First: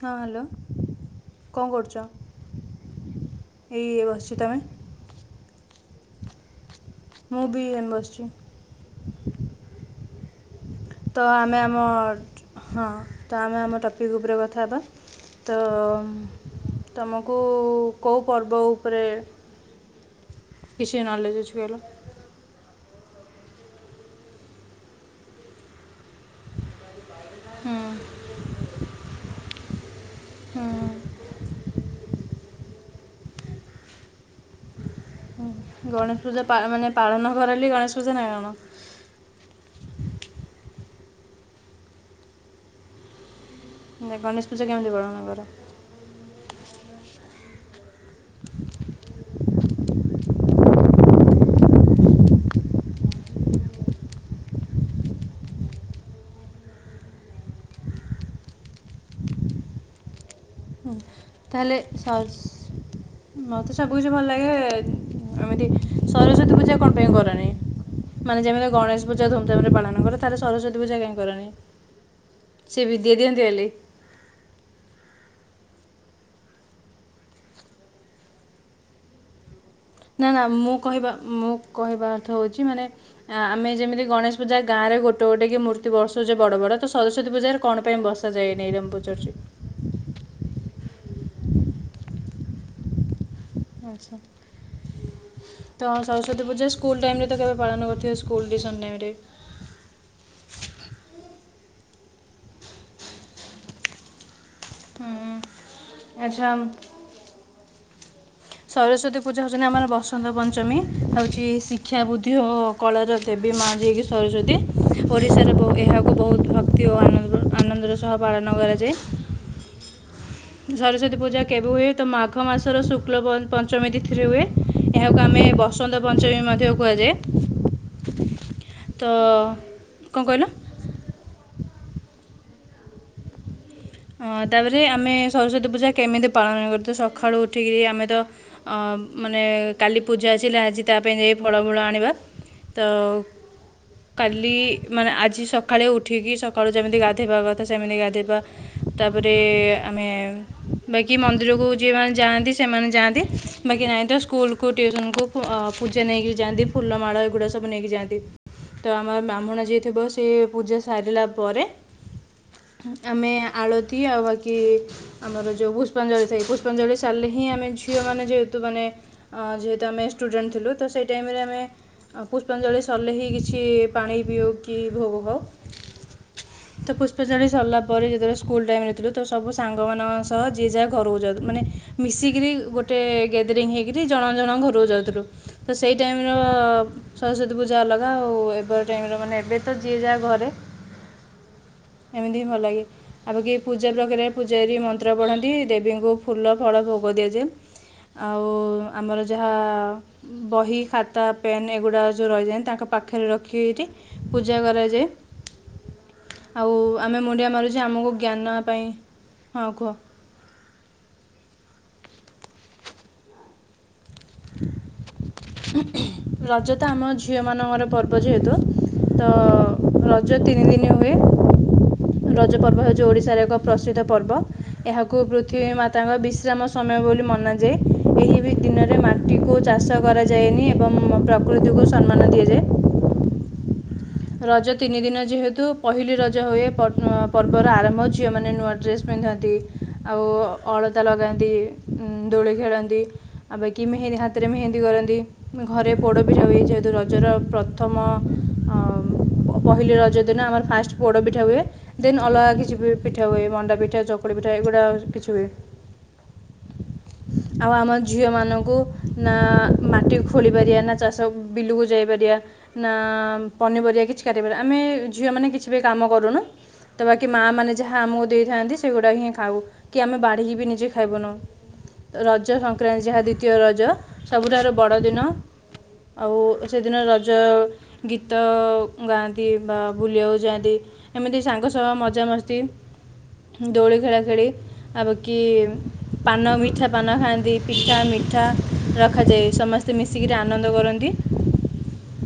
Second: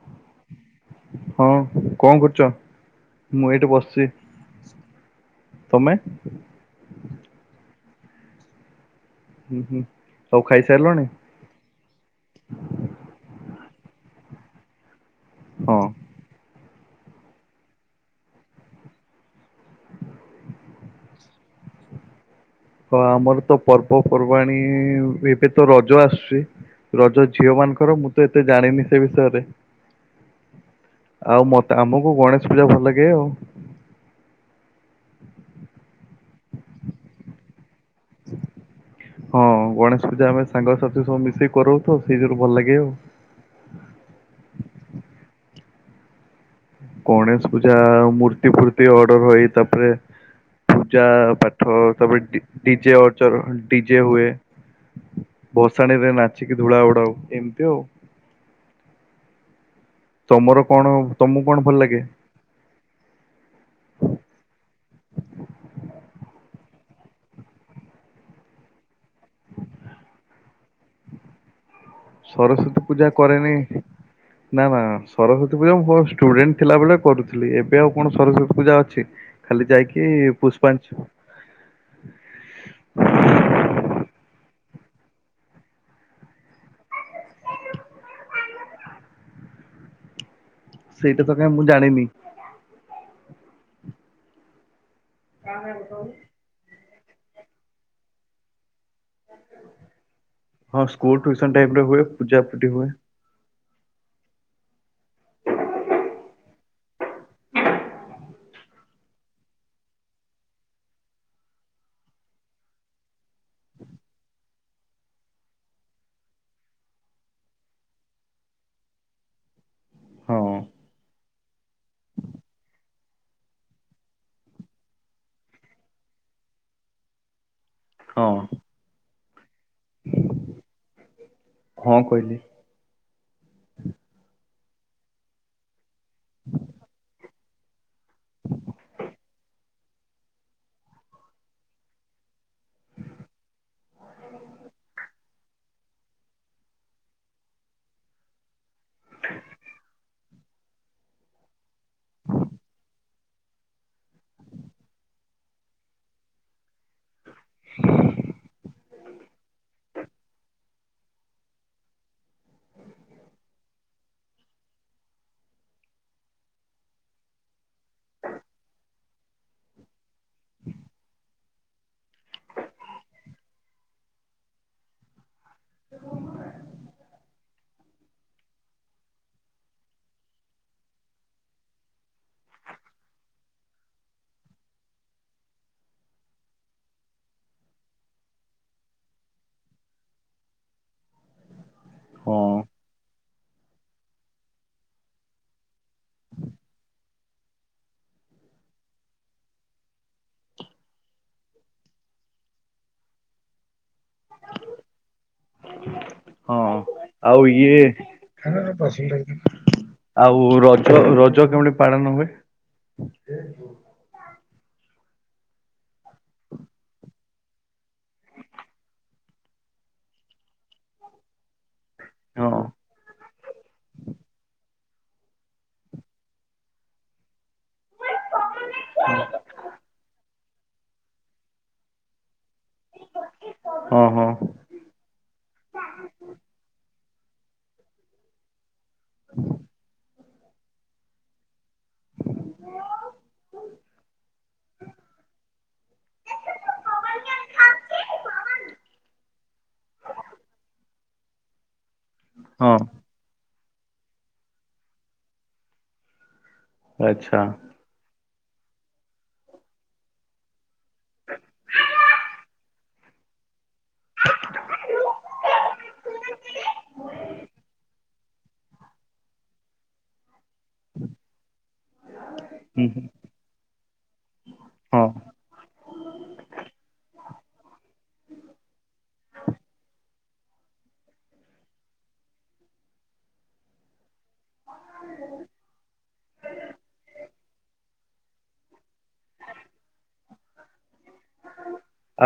ହଁ ହ୍ୟାଲୋ [inaudible] ହଁ କ'ଣ କରୁଛ କଣ କରୁଛ ମୁଁ ଏଇଠି ଏଇ ଏ ବସିଛି ତୁମେ ତମେ ମୂଭିି ଇଣ୍ଡଷ୍ଟ୍ରି ହୁଁ ହୁଁ ସବ ତ ଆମେ ଆମର ହଁ ତ ଆମେ ଆମ ଟପିକ୍ ଉପରେ କଥା ହେବା ତୋ ହଁ। ଅମ ତୁମକୁ କେଉଁ ପର୍ବ ଉପରେ କିଛି ନଲେଜ ଅଛି ହେଲା। ହଁ ଆମର ତ ପର୍ବପର୍ବାଣିୀ ଏବେ ତ ରଜ ଆସୁଛି। ରଜ ଝିଅ ହୁଁ ମାନଙ୍କର ମୁଁ ତ ଏତେ ଜାଣିନି ସେ ବିଷୟରେ ହୁଁ ଆଉ ମତ ଆମକୁ ଆମ କୁ ଗଣେଶ ପୂଜା ଭଲ ଲାଗେ ଆଉ। ହୁଁ। ଗଣେଶ ପୂଜା ପା ମାନେ ପାଳନ କରବୋଲି ଗଣେଶ ପୂଜା ନା କଣ? ହଁ ଗଣେଶ ପୂଜା ଆମେ ସାଙ୍ଗସାଥି ସବୁ ମିଶେଇି କରୁ ତ ସେଇ ଯୋଗୁରୁ ଭଲ ଲାଗେ ଆଉ। ନା ଗଣେଶ ପୂଜା କେମିତି ପାଳନ କର ଗଣେଶ ପୂଜା ଆଉ ମୂର୍ତ୍ତି ଫୂର୍ତି ଅର୍ଡର ହଏ ତାପରେ ପୂଜା ପାଠ ତାପରେ ଡିଜେ ଅଯ ର ଡିଜେ ହୁଏ ଭସାଣିୀରେ ନାଚିକି ଧୂଳା ଉଡାଉ ଏମିତି ଆଉ। ତମର କଣ ହୁଁ। ହୁ ତାହେଲେ ସସ ମତେ ସବୁ କିଛି ଭଲ ଲାଗେ ଏମିତି ସରସ୍ଵତୀ ପୂଜା କଣ ପାଇଁ କରନି ମାନେ ଯେମିତି ଗଣେଶ ପୂଜା ଧୁମଧାମ ରେ ପାଳନ କରେ ତାହଲେ ସରସ୍ଵତୀ ପୂଜା କାହିଁ କରନି ସେ ସରସ୍ଵତୀ ପୂଜା ବିଦ୍ୟା ଦିଅନ୍ତି କରେନି ବୋଲି ନା ନା ସରସ୍ଵତୀ ସେ ପୂଜା ମୁଁ ଯେ ଷ୍ଟୁଡେଣ୍ଟ ଥିଲାବେଳେ କରୁଥିଲି ଏବେ ଆଉ କଣ ସରସ୍ଵତୀ ପୂଜା ଅଛି ଖାଲି ଯାଇକି ନା ନା ମୁଁ ପୁଷ୍ପାଞ୍ଚ କହିବା ମୁଁ କହିବା ଅର୍ଥ ହଉଛି ମାନେ ଆମେ ଯେମିତି ଗଣେଶ ପୂଜା ଗାଁରେ ଗୋଟେ ଗୋଟେ କି ମୂର୍ତ୍ତି ବସଉଛେ ବଡ ବଡ ତ ସରସ୍ଵତୀ ପୂଜାରେ କଣ ପାଇଁ ବସାାଯାଏନ ଏଇଟା ମୁଁ ପଚାରୁଛି ସେଇଟା ତ କାହିଁ ମୁଁ ଜାଣିନି ଆଚ୍ଛା ତ ସରସ୍ଵତୀ ପୁଜା ସ ସ୍କୁଲ୍ ଟାଇମ୍ ରେ ତ କେବେ ପାଳନ କରିଥିବ ସ୍କୁଲ ଟ୍ୟୁସନ ଟାଇମ୍ ରେ ହଁ ସ୍କୁଲ ଟ୍ୟୁସନ ଟାଇମ ରେ ହୁଏ ପୂଜାପଟି ହୁଏ ହ ଆଚ୍ଛା ସରସ୍ଵତୀ ପୂଜା ହଉଛନ୍ତି ଆମର ବସନ୍ତ ପଞ୍ଚମୀ ହେଉଛି ଶିକ୍ଷା ବୁଦ୍ଧି ଓ କଳଜ ଦେବୀ ମା ଯିଏକି ସରସ୍ଵତୀ ଓଡ଼ିଶାରେ ଏହାକୁ ବହୁତ ଭକ୍ତି ଓ ଆନନ୍ଦ ଆନନ୍ଦର ସହ ପାଳନ କରାଯାଏ ହଁ ସରସ୍ଵତୀ ପୂଜା କେବେ ହୁଏ ତ ମାଘ ମାସର ଶୁକ୍ଳ ପ- ପଞ୍ଚମୀ ତିଥିରେ ହୁଏ ଏହାକୁ ଆମେ ବସନ୍ତ ପଞ୍ଚମୀ ମଧ୍ୟ ହଁ କୁହାଯାଏ ତ କଣ କହିଲ ହଁ କହିଲି ତାପରେ ଆମେ ସରସ୍ଵତୀ ପୂଜା କେମିତି ପାଳନ କରୁଛୁ ସକାଳୁ ଉଠିକି ଆମେ ତ ମାନେ କାଲି ପୂଜା ଆସିଲା ଆଜି ତା ପାଇଁ ଯାଇ ଫଳ ଫୂଳ ଆଣିବା ତ କାଲି ମାନେ ଆଜି ସକାଳେ ଉଠିକି ସକାଳୁ ଯେମିତି ଗାଧୋଇବା କଥା ସେମିତି ଗାଧୋଇବା ତାପରେ ଆମେ ବାକି ମନ୍ଦିରକୁ ଯିଏମାନେ ଯାଆନ୍ତି ସେମାନେ ଯାଆନ୍ତି ବାକି ନାହିଁ ତ ସ୍କୁଲକୁ ଟ୍ୟୁସନକୁ ପୂଜା ନେଇକି ଯାଆନ୍ତି ଫୁଲ ମାଳ ଏଗୁଡ଼ା ସବୁ ନେଇକି ଯାଆନ୍ତି ତ ଆମର ବ୍ରାହ୍ମଣ ଯିଏ ଥିବ ସେ ପୂଜା ସାରିଲା ପରେ ଆମେ ଆଳତି ଆଉ ବାକି ଆମର ଯେଉଁ ପୁଷ୍ପାଞ୍ଜଳି ଥାଏ ପୁଷ୍ପାଞ୍ଜଳି ସାରିଲେ ହିଁ ଆମେ ଝିଅମାନେ ଯେହେତୁ ମାନେ ଯେହେତୁ ଆମେ ଷ୍ଟୁଡେଣ୍ଟ ଥିଲୁ ତ ସେଇ ଟାଇମରେ ଆମେ ପୁଷ୍ପାଞ୍ଜଳି ସରିଲେ ହିଁ କିଛି ପାଣି ପିଉ କି ଭୋଗ ଖାଉ ତ ପୁଷ୍ପାଞ୍ଜଳି ସରିଲା ପରେ ଯେତେବେଳେ ସ୍କୁଲ ଟାଇମ ରେ ଥିଲୁ ତ ସବୁ ସାଙ୍ଗମାନଙ୍କ ସହ ଯିଏ ଯାହା ଘରକୁ ଯାଉ ମାନେ ମିଶିକିରି ଗୋଟେ ଗ୍ୟାଦେରିଙ୍ଗ ହେଇକରି ଜଣ ଜଣ ଘରକୁ ଯାଉଥିଲୁ ତ ସେଇ ଟାଇମର ସରସ୍ଵତୀ ପୂଜା ଅଲଗା ଆଉ ଏବେ ଟାଇମ୍ ର ମାନେ ଏବେ ତ ଯିଏ ଯାହା ଘରେ ହଁ ଏମିତି ହିଁ ଭଲ ଲାଗେ ଆ ବାକି ପୂଜା ପାଖରେ ପୂଜାରୀ ମନ୍ତ୍ର ପଢ଼ନ୍ତି ଦେବୀଙ୍କୁ ଫୁଲ ଫଳ ଭୋଗ ଦିଆଯାଏ ଆଉ ଆମର ଯାହା ବହି ଖାତା ପେନ୍ ଏଗୁଡ଼ା ଯେଉଁ ରହିଯାଏ ତାଙ୍କ ପାଖରେ ରଖି ଏଇଠି ପୂଜା କରାଯାଏ ଆଉ ହଁ ଆମେ ଆଉ ମୁଣ୍ଡିଆ ମାରୁ ଇଏ ଯେ ଆମକୁ ଜ୍ଞାନ ପାଇଁ ହଁ କୁହ ଆଉ ରଜ ରଜ କେମତି ପାଡ଼ ନ ଭ [inaudible] ରଜ ତ ଆମ ଝିଅ ମାନଙ୍କର ପର୍ବ ଯେହେତୁ ତ ରଜ ତିନି ଦିନ ହୁଏ ରଜ ହଁ ପର୍ବ ହଉ ଯୋ ଓଡିଶାର ଏକ ପ୍ରସିଦ୍ଧ ପର୍ବ ଏହାକୁ ପୃଥିବୀ ମାତାଙ୍କ ବିଶ୍ରାମ ସମୟ ବୋଲି ମନାଯାଏ ଏହି ଦିନରେ ଟିକୁ ଚାଷ କରାଯାଏ। ଯାଏନି ଏବଂ ପ୍ରକୃତିକୁ ସମ୍ମାନ ଦିଆଯାଏ। ହଁ ହଁ ରଜ ତିନି ଦିନ ଯେହେତୁ ପହିଲି ରଜ ହୁଏ। ପର୍ବର ଆରମ୍ଭ ଝିଅ ମାନେ ନୂଆ ଡ୍ରେସ୍ସ ପିନ୍ଧନ୍ତି ଆଉ ଅଳତା ଲଗାନ୍ତି ଦୋଳି ଖେଳନ୍ତି ଆଉପ [unintelligible] କିି ମେହେନ୍ଦୀ ହାତରେ ମେହେନ୍ଦୀ କରନ୍ତି ଘରେ ପୋଡ଼ପିଠା ହୁଏ ଯେହେତୁ ରଜର ପ୍ରଥମ ପହିଲି ରଜ ଦିନ ଆମର ଫାଷ୍ଟ ପୋଡ ପିଠା ହୁଏ ଦେନ୍ ଅଲଗା କିଛି ହଁ ପିଠା ହୁଏ ମଣ୍ଡା ପିଠା ଚକୁଳି ପିଠା ଏଗୁଡ଼ା କିଛି ହୁଏ ଆଛା ଆଉ ଆମ ଝିଅମାନଙ୍କୁ ନା ମାଟି ଖୋଳି ପାରିବା ନା ଚାଷ ବିଲକୁ ଯାଇପାରିବା ନା ପନିପରିବା କିଛି କାଟି ପାରିବାନି, ଆମେ ଝିଅ ମାନେ କିଛି ବି କାମ କରୁନି। ତ ବାକି ମା ମାନେ ଯାହା ଆମକୁ ଦେଇଥାନ୍ତି, ସେଗୁଡ଼ାହିଁ ଖାଉ। କି ଆମେ ବାଢିକି। ବି ନିଜେ ଖାଇବୁନୁ ରଜ ହୁଁ ହୁଁ ସଂକ୍ରାନ୍ତି ଯାହା ଦ୍ୱିତୀୟ ରଜ ସବୁଠାରୁ ବଡ଼ ହଁ ଦିନ, ଆଉ ସେ ଦିନ ରଜ ଯ ଗୀତ ଗାଆନ୍ତି ବା ବୁଲିବାକୁ ଯାଆନ୍ତି ଏମିତି ସାଙ୍ଗସହ ମଜାମସ୍ତି ଦୋଳି ଖେଳା ଖେଳି ଆ ବା କି ପାନ ମିଠା ପାନ ଖାଆନ୍ତି ପି ମିଠା ମିଠା ରଖାଯାଏ ସମସ୍ତେ ମିଶିକିରି ଆନନ୍ଦ କରନ୍ତି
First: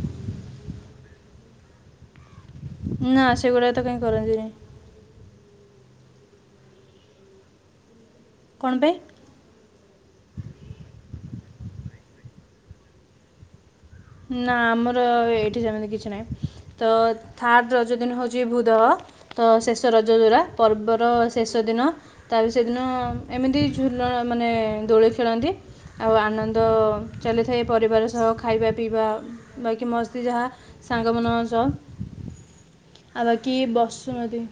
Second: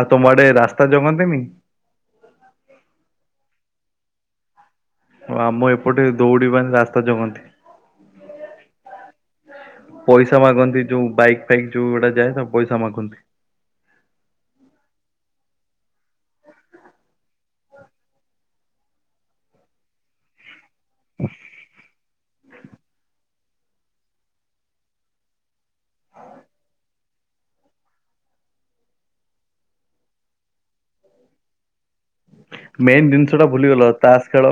ଆଉ ତମଆଡେ ରାସ୍ତା ଯଗନ୍ତିନି ନା ସେଗୁଡା ତ କାଇହିଁ କରନ୍ତିନି ଓ ଆମ ଏପଟେ ଦୌଡିିବା ରାସ୍ତା ଜଗନ୍ତି କ'ଣ ପାଇଁ ପଇସା ମାଗନ୍ତି ଯୋଉ ବାଇକ୍ ପାଇଁ ଯୋଉ ଗୋଟା ଯାଏ ତାକୁ ପଇସା ମାଗନ୍ତି ନା ଆମର ଏଇଠି ଯେମିତି କିଛି ନାହିଁ ତ ଥାର୍ଡ ରଜ ଦିନ ହେଉଛି ଭ ଦ ତ ଶେଷ ରଜ ଦରାା ପର୍ବର ଶେଷ ଦିନ ତାପରେ ସେଦିନ ଏମିତି ଝୁଲଣ ମାନେ ଦୋଳି ଖେଳନ୍ତି ଆଉ ଆନନ୍ଦ ଚାଲିଥାଏ ପରିବାର ସହ ଖାଇବା ପିଇବା ବାକି ମସ୍ତି ଯାହା ସାଙ୍ଗମାନଙ୍କ ସହ ମେନ୍ ଆଉ ଜିନିଷ ଟା ବାକି ଭୁଲିଗଲ ତାସ ବସୁମତୀ ଖେଳ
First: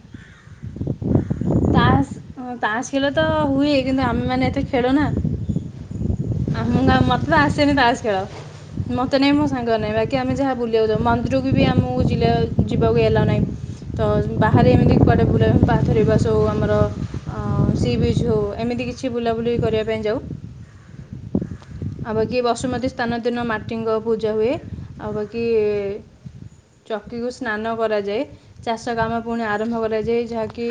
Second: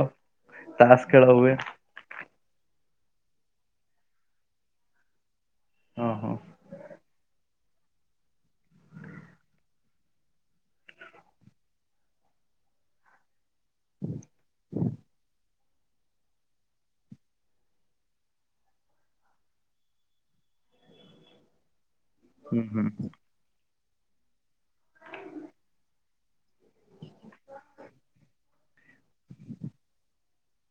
ତାସ ଖେଳ ହୁଏ ତାସ୍ ତାସ୍ ଖେଳ ତ ହୁଏ କିନ୍ତୁ ଆମେ ମାନେ ଏତେ ଖେଳୁନା ହଁ ହଁ। ଆମ ଗାଁ ମନ୍ଦିର ଆସ ସେନ ତାସ ଖେଳ ମତେ ନାଇଁ ମୋ ସାଙ୍ଗରେ ନାହିଁ ବାକି ଆମେ ଯାହା ବୁଲିବାକୁ ଯାଉ ମନ୍ଦିରକୁ ବି ଆମକୁ ଯିବାକୁ ହେଲାନି ତ ବାହାରେ ଏମିତି କୁଆଡେ ବୁଲେ ପାଥରେ ବସଉ ଆମର ସି ବିଜ୍ ହେଉ ଏମିତି କିଛି ବୁଲାବୁଲି କରିବା ପାଇଁ ଯାଉ। ଆଉ ବାକି ହୁଁ ହୁଁ ବସୁମତୀ ସ୍ଥାନ ଦିନ ମାଟି ମାଟିଙ୍କ ପୂଜା ହୁଏ ଆଉ ବାକି ଚକିକୁ ସ୍ନାନ କରାଯାଏ ଚାଷ କାମ ପୁଣି ଆରମ୍ଭ କରାଯାଏ ଯାହାକି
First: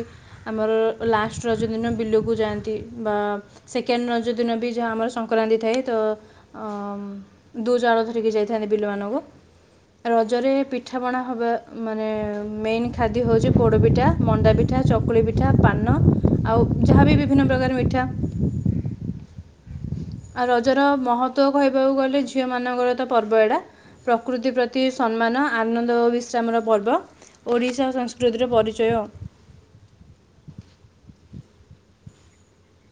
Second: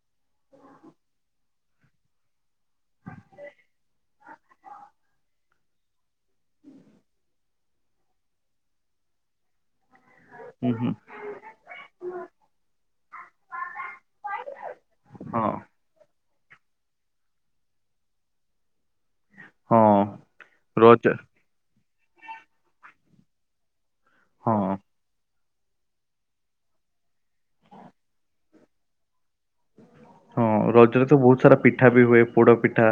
ଆମର ଲାଷ୍ଟ ରଜଦିନ ବିଲକୁ ଯାଆନ୍ତି ବା ସେକେଣ୍ଡ ରଜ ଦିନ ବି ଯାହା ଆମର ସଂକ୍ରାନ୍ତି ଥାଏ ତ ହ ଦୁଇ ଜଣ ଧରିକି ଯାଇଥାନ୍ତି ବିଲମାନଙ୍କୁ ରଜରେ ହୁଁ ହୁଁ ପିଠାପଣା ହେବା ମାନେ ମେନ୍ ଖାଦ୍ୟ ହେଉଛି ପୋଡ଼ପିଠା ମଣ୍ଡା ପିଠା ଚକୁଳି ପିଠା ହଁ ପାନ ଆଉ ଯାହାବି ବିଭିନ୍ନ ପ୍ରକାର ମିଠା ହଁ ଆଉ ରଜର ରଜ ମହତ୍ତ୍ୱ କହିବ କହିବାକୁ ଗଲେ ଝିଅ ମାନଙ୍କର ତ ପର୍ବ ଏଟା। ପ୍ରକୃତି ହଁ ପ୍ରତି ସମ୍ମାନ ଆନନ୍ଦ ଓ ବିଶ୍ରାମର ପର୍ବ ଓଡ଼ିଶା ଓ ସଂସ୍କୃତିର ପରିଚୟ ଆଉ। ହଁ ରଜରେ ତ ବହୁତ ସାରା ପିଠା ବି ହୁଏ ପୋଡ ପିଠା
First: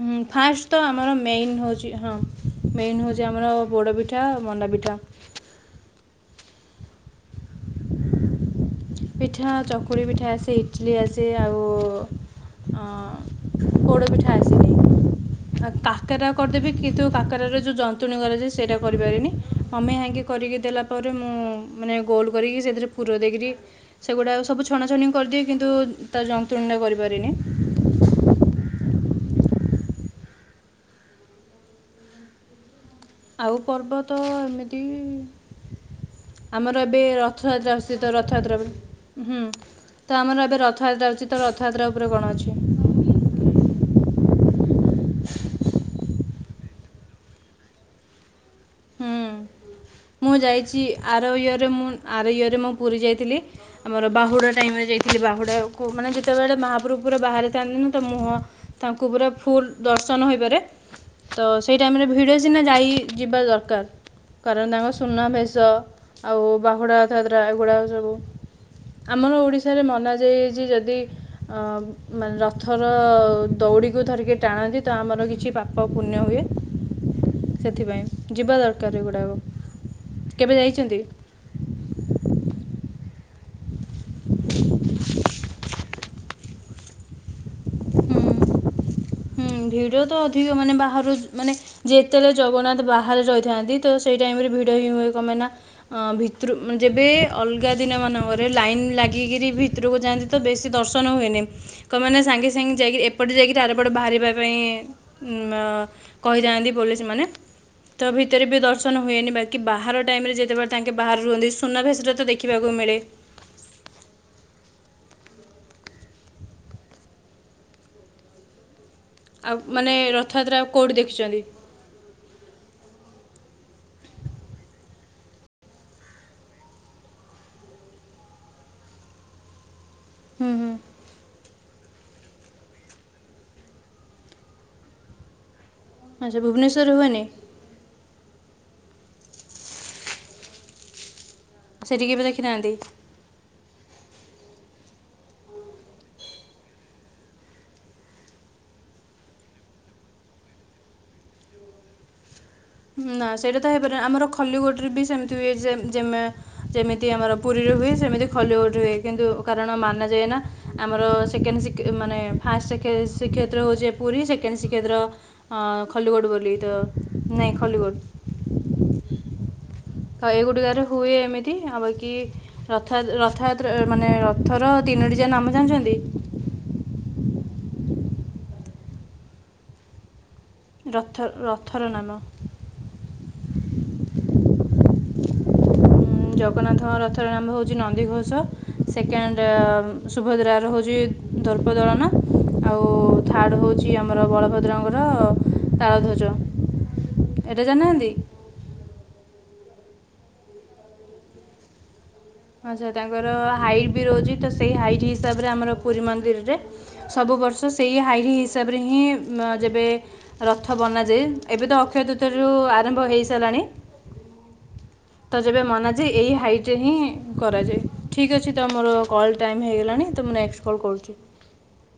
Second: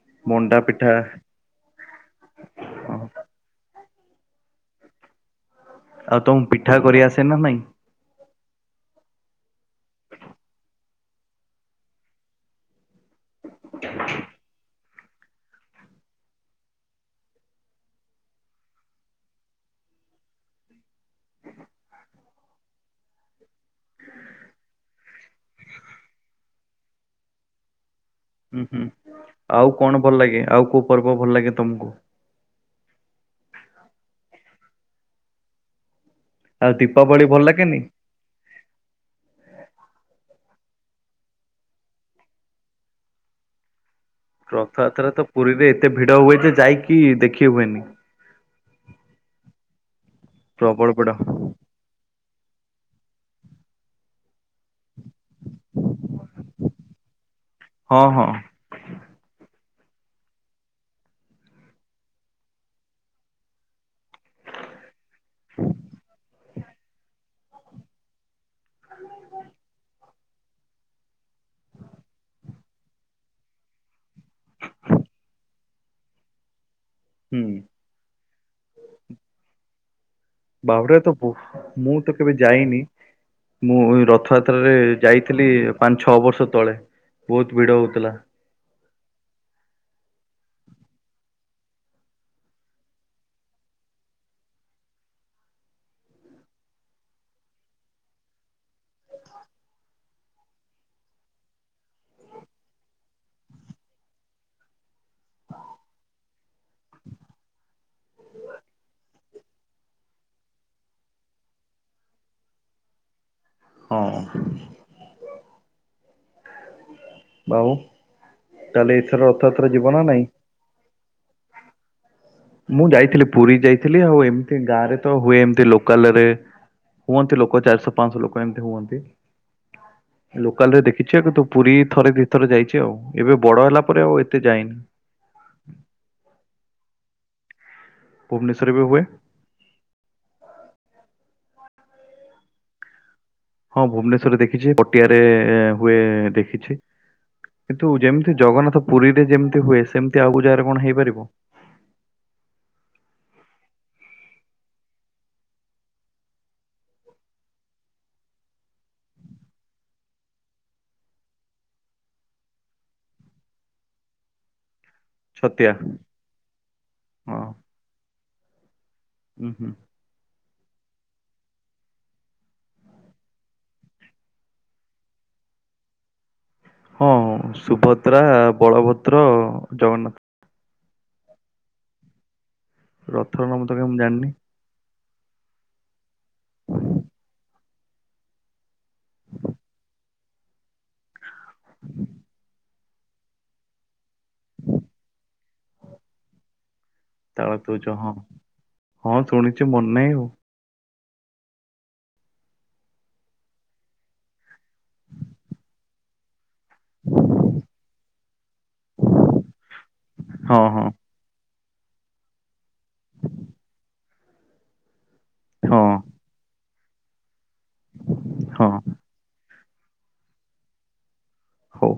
ହଁ ମଣ୍ଡା ଫାଷ୍ଟ ତ ପିଠା ଆମର ମେନ ହଉଛି ହଁ ହଁ ମେନ୍ ହଉଛି ଆମର ପୋଡ଼ପିଠା ପିଠା ଆଉ ମଣ୍ଡାପିଠା। ଆଉ ତମକୁ ପିଠା କରିଆସେ ନା ନାଇଁ? ପିଠା ଚକୁଳି ପିଠା ଆସେ ଇଟଲି ଆସେ ଆଉ ପୋଡ଼ପିଠା ଆସେ। ଆଉ କାକରା କରିଦେବି କିନ୍ତୁ କାକରାର ଯେଉଁ ଜନ୍ତୁଣୀ କରାଯାଏ ସେଇଟା କରିପାରିବିନି ମମି ହେଇକି କରିକି ଦେଲା ପରେ ମୁଁ ମାନେ ଗୋଲ କରିକି ସେଥିରେ ପୁର ଦେଇକରି ସେଗୁଡା ସବୁ ଛଣାଛଣି କରିଦିଏ କିନ୍ତୁ ତା ଜନ୍ତୁଣୀ ଟା କରିପାରିନି। ହୁଁ ହୁଁ ଆଉ କଣ ଭଲ ଲାଗେ ଆଉ କୋଉ ପର୍ବ ଭଲ ଲାଗେ ତମକୁ? ଆଉ ପର୍ବ ତ ଏମିତି ଆଉ ଆମର ଏବେ ଦୀପାବଳି ଭଲ ରଥଯାତ୍ରା ଲାଗେନି? ଅଛି ତ ରଥଯାତ୍ରା ହୁଁ ତ ଆମର ଏବେ ରଥଯାତ୍ରା ଆଉଛି ତ ରଥଯାତ୍ରା ଉପରେ କଣ ଅଛି? ଭିଡ଼ ହୁଏ ଯେ ଯାଇକି ଦେଖି ହୁଏନି। ହଁ ମୁଁ ଯାଇଛି ପ୍ରବଳ ଆର ଭିଡ। ଇୟରେ ମୁଁ ଆର ଇୟରେ ମୁଁ ପୁରୀ ଯାଇଥିଲି ଆମର ବାହୁଡ଼ା ଟାଇମରେ ଯାଇଥିଲି ସେ ବାହୁଡ଼ାକୁ ମାନେ ଯେତେବେଳେ ମହାପ୍ରଭୁ ପୁରା ବାହାରେ ଥାଆନ୍ତି ନା ହଁ ତା ହଁ ମୁହଁ ତାଙ୍କୁ ପୁରା ଫୁଲ ଦର୍ଶନ ହୋଇପାରେ ତ ସେଇ ଟାଇମରେ ଭିଡ଼ ସିନା ଯାଇ ଯିବା ଦର କାର। କାରଣ ତାଙ୍କ ସୁନାବେଶ ଆଉ ବାହୁଡ଼ା ରଥଯାତ୍ରା ଏଗୁଡ଼ାକ ସବୁ ଆମର ଓଡ଼ିଶାରେ ମନାଯାଇ ଯେ ଯଦି ମେ ରଥର ଦଉଡ଼ିକୁ ଧରିକି ଟାଣନ୍ତି ତ ଆମର କିଛି ପାପ ପୁଣ୍ୟ ହୁଏ। ହୁଁ ସେଥିପାଇଁ। ଯିବା ଦରକାର ଏଗୁଡ଼ାକ। କେବେ ଯାଇଛନ୍ତି ବାବରେତ ମୁଁ ତ କେବେ ଯାଇନି। ମୁଁ ରଥଯାତ୍ରାରେ ଯାଇଥିଲି। ପାଞ୍ଚ ଛ ବର୍ଷ ତଳେ। ବହୁତ ଭିଡ ହଉଥିଲା। ହୁଁ ଭିଡ ତ ଅଧିକ ମାନେ ବାହାରୁ ମାନେ ଯେତେବେଳେ ଜଗନ୍ନାଥ ବାହାରେ ରହିଥାନ୍ତି। ତ ସେଇ ଟାଇମ ରେ ଭିଡ ହିଁ ହୁଏ। କପାଇଁନା ଭିତରୁ ଯେବେ ଅଲଗା ଦିନ ମାନଙ୍କରେ ଲାଇନ ଲାଗିକିରି ଭିତରକୁ ଯାଆନ୍ତି। ତ ବେଶୀ ଦର୍ଶନ ହୁଏନି ତମେନ୍ ସାଙ୍ଗେ ସାଙ୍ଗେ ଯାଇକି ଏପଟେ ଯାଇକରି ଆର ଏପଟେ ବାହାରିବା ପାଇଁ ଉଁଲ କହିଥାନ୍ତି। ପୋଲିସ୍ ମାନେ ତ ଭିତରେ ବି ଦର୍ଶନ ହୁଏନି। ବାକି ବାହାର ଟାଇମ୍ ରେ ଯେତେବେଳେ ତାଙ୍କେ ବାହାରୁ ସୁନାବେଶ ଟା ତ ଦେଖିବାକୁ ମିଳେ। ହଁ ବାଉ ତାହେଲେ ଏଥର ଆଉ ରଥଯାତ୍ରା ଯିବ ମାନେ ନା ନାଇଁ? ରଥଯାତ୍ରା କୋଉଠି ଦେଖିଛନ୍ତି। ମୁଁ ଯାଇଥିଲି ପୁରୀ ଯାଇଥିଲି। ଆଉ ଏମିତି ଗାଁ ରେ ତ ହୁଏ ଏମତି ଲୋକାଲରେ ହୁଅନ୍ତି। ଲୋକ ଚାରିଶହ ପାଞ୍ଚଶହ ଲୋକ ଏମତି ହୁଅନ୍ତି। ହୁଁ ହୁଁ ଲୋକାଲ ରେ ଦେଖିଛି ତୁ ପୁରୀ ଥରେ ଦି ଥର ଯାଇଛି ଆଉ ଏବେ ବଡ ହେଲା ପରେ ଆଉ ଏତେ ଯାଇନି। ଆଚ୍ଛା ଭୁବନେଶ୍ଵରରେ ହୁଏନି। ଭୁବନେଶ୍ବରରେ ବି ହୁଏ। ସେଠି କେବେ ଦେଖିଥାହାନ୍ତି। ହଁ ଭୁବନେଶ୍ଵରରେ ଦେଖିଛି। ପଟିଆରେ ହୁଏ ଦେଖିଛି। କିନ୍ତୁ ଯେମିତି ଜଗନ୍ନାଥ ପୁରୀରେ ଯେମିତି ହୁଏ ସେମିତି ଆଉ ଯାଗାରେ କଣ ହେଇପାରିବ। ନା ସେଇଟା ତ ହେଇପାରିବନି ଆମର ଖଲିକୋଟରେ ବି ସେମିତି ହୁଏ ଯେମିତ୍ ଯେମିତି ଆମର ପୁରୀରେ ହୁଏ ସେମିତି ଖଲିକୋଟରେ ହୁଏ। କିନ୍ତୁ କାରଣ ମାନାଯାଏ ନା ଆମର ସେକେଣ୍ଡ ମାନେ ଫାଷ୍ଟ ଶ୍ରୀକ୍ଷେତ୍ର ହେଉଛି ପୁରୀ। ସେକେଣ୍ଡ ଶ୍ରୀକ୍ଷେତ୍ର ଛତିଆ ଅଁ ଖଲିକୋଟ ବୋଲି ତ ହଁ ଖଲ୍ଲିକୋଟ୍। ହୁଁ ହୁ। ଆଉ ଏଗୋଟିକାରେ ହୁଏ ଏମିତି ଆଉ କି ରଥଯା ରଥଯା ରଥଯାତ୍ରାର ମାନେ ରଥର ତିନୋଟି ଯା ନାମ ଜାଣିଛନ୍ତି। ହଁ ସୁଭଦ୍ରା ବଳଭଦ୍ର ଜଗନ୍ନାଥ। ରଥ ରଥର ନାମ। ରଥର ନାମ ତ କାଇଁ ମୁଁ ଜାଣିନି। ଜଗନ୍ନାଥଙ୍କ ରଥର ନାମ ହେଉଛି ନନ୍ଦିଘୋଷ। ସେକେଣ୍ଡ ସୁଭଦ୍ରାର ହେଉ ଯେ ଦର୍ପଦଳନ। ଆଉ ଥାର୍ଡ଼ ହେଉଛି ଆମର ବଳଭଦ୍ରଙ୍କର ତାଳଧ୍ୱଜ। ତାଳ ଏଇଟା ତୁ ଯ ଜାଣିନାହାନ୍ତି ହଁ ହଁ। ଶୁଣିଛୁ ମନେ ନାହିଁ। ଆଛା ତାଙ୍କର ହାଇଟ୍ ରହୁଛି। ତ ସେଇ ହାଇଟ୍ ହିସାବରେ ଆମର। ପୁରୀ ମନ୍ଦିରରେ। ସବୁ ବର୍ଷ ସେଇ ହାଇ ହିସାବରେ ହିଁ ଯେବେ ଆଉ ରଥ ହଁ ବନାଯାଏ। ଏବେ ତ ଅକ୍ଷୟ ତୃତୀୟାର ଆରମ୍ଭ ହେଇସାରିଲାଣି। ତ ଯେବେ ହଁ ମନା ଯେ ଏଇ ହାଇଟ୍। ଯେ ହିଁ। କରାଯାଏ ଠିକ୍ ଅଛି। ହଁ ତ ହଁ ଆମର କଲ୍ ଟା ହେଇଗଲାଣି ତ ମୁଁ ନେକ୍ସଟ କଲ୍ କରୁଚି। ହଉ।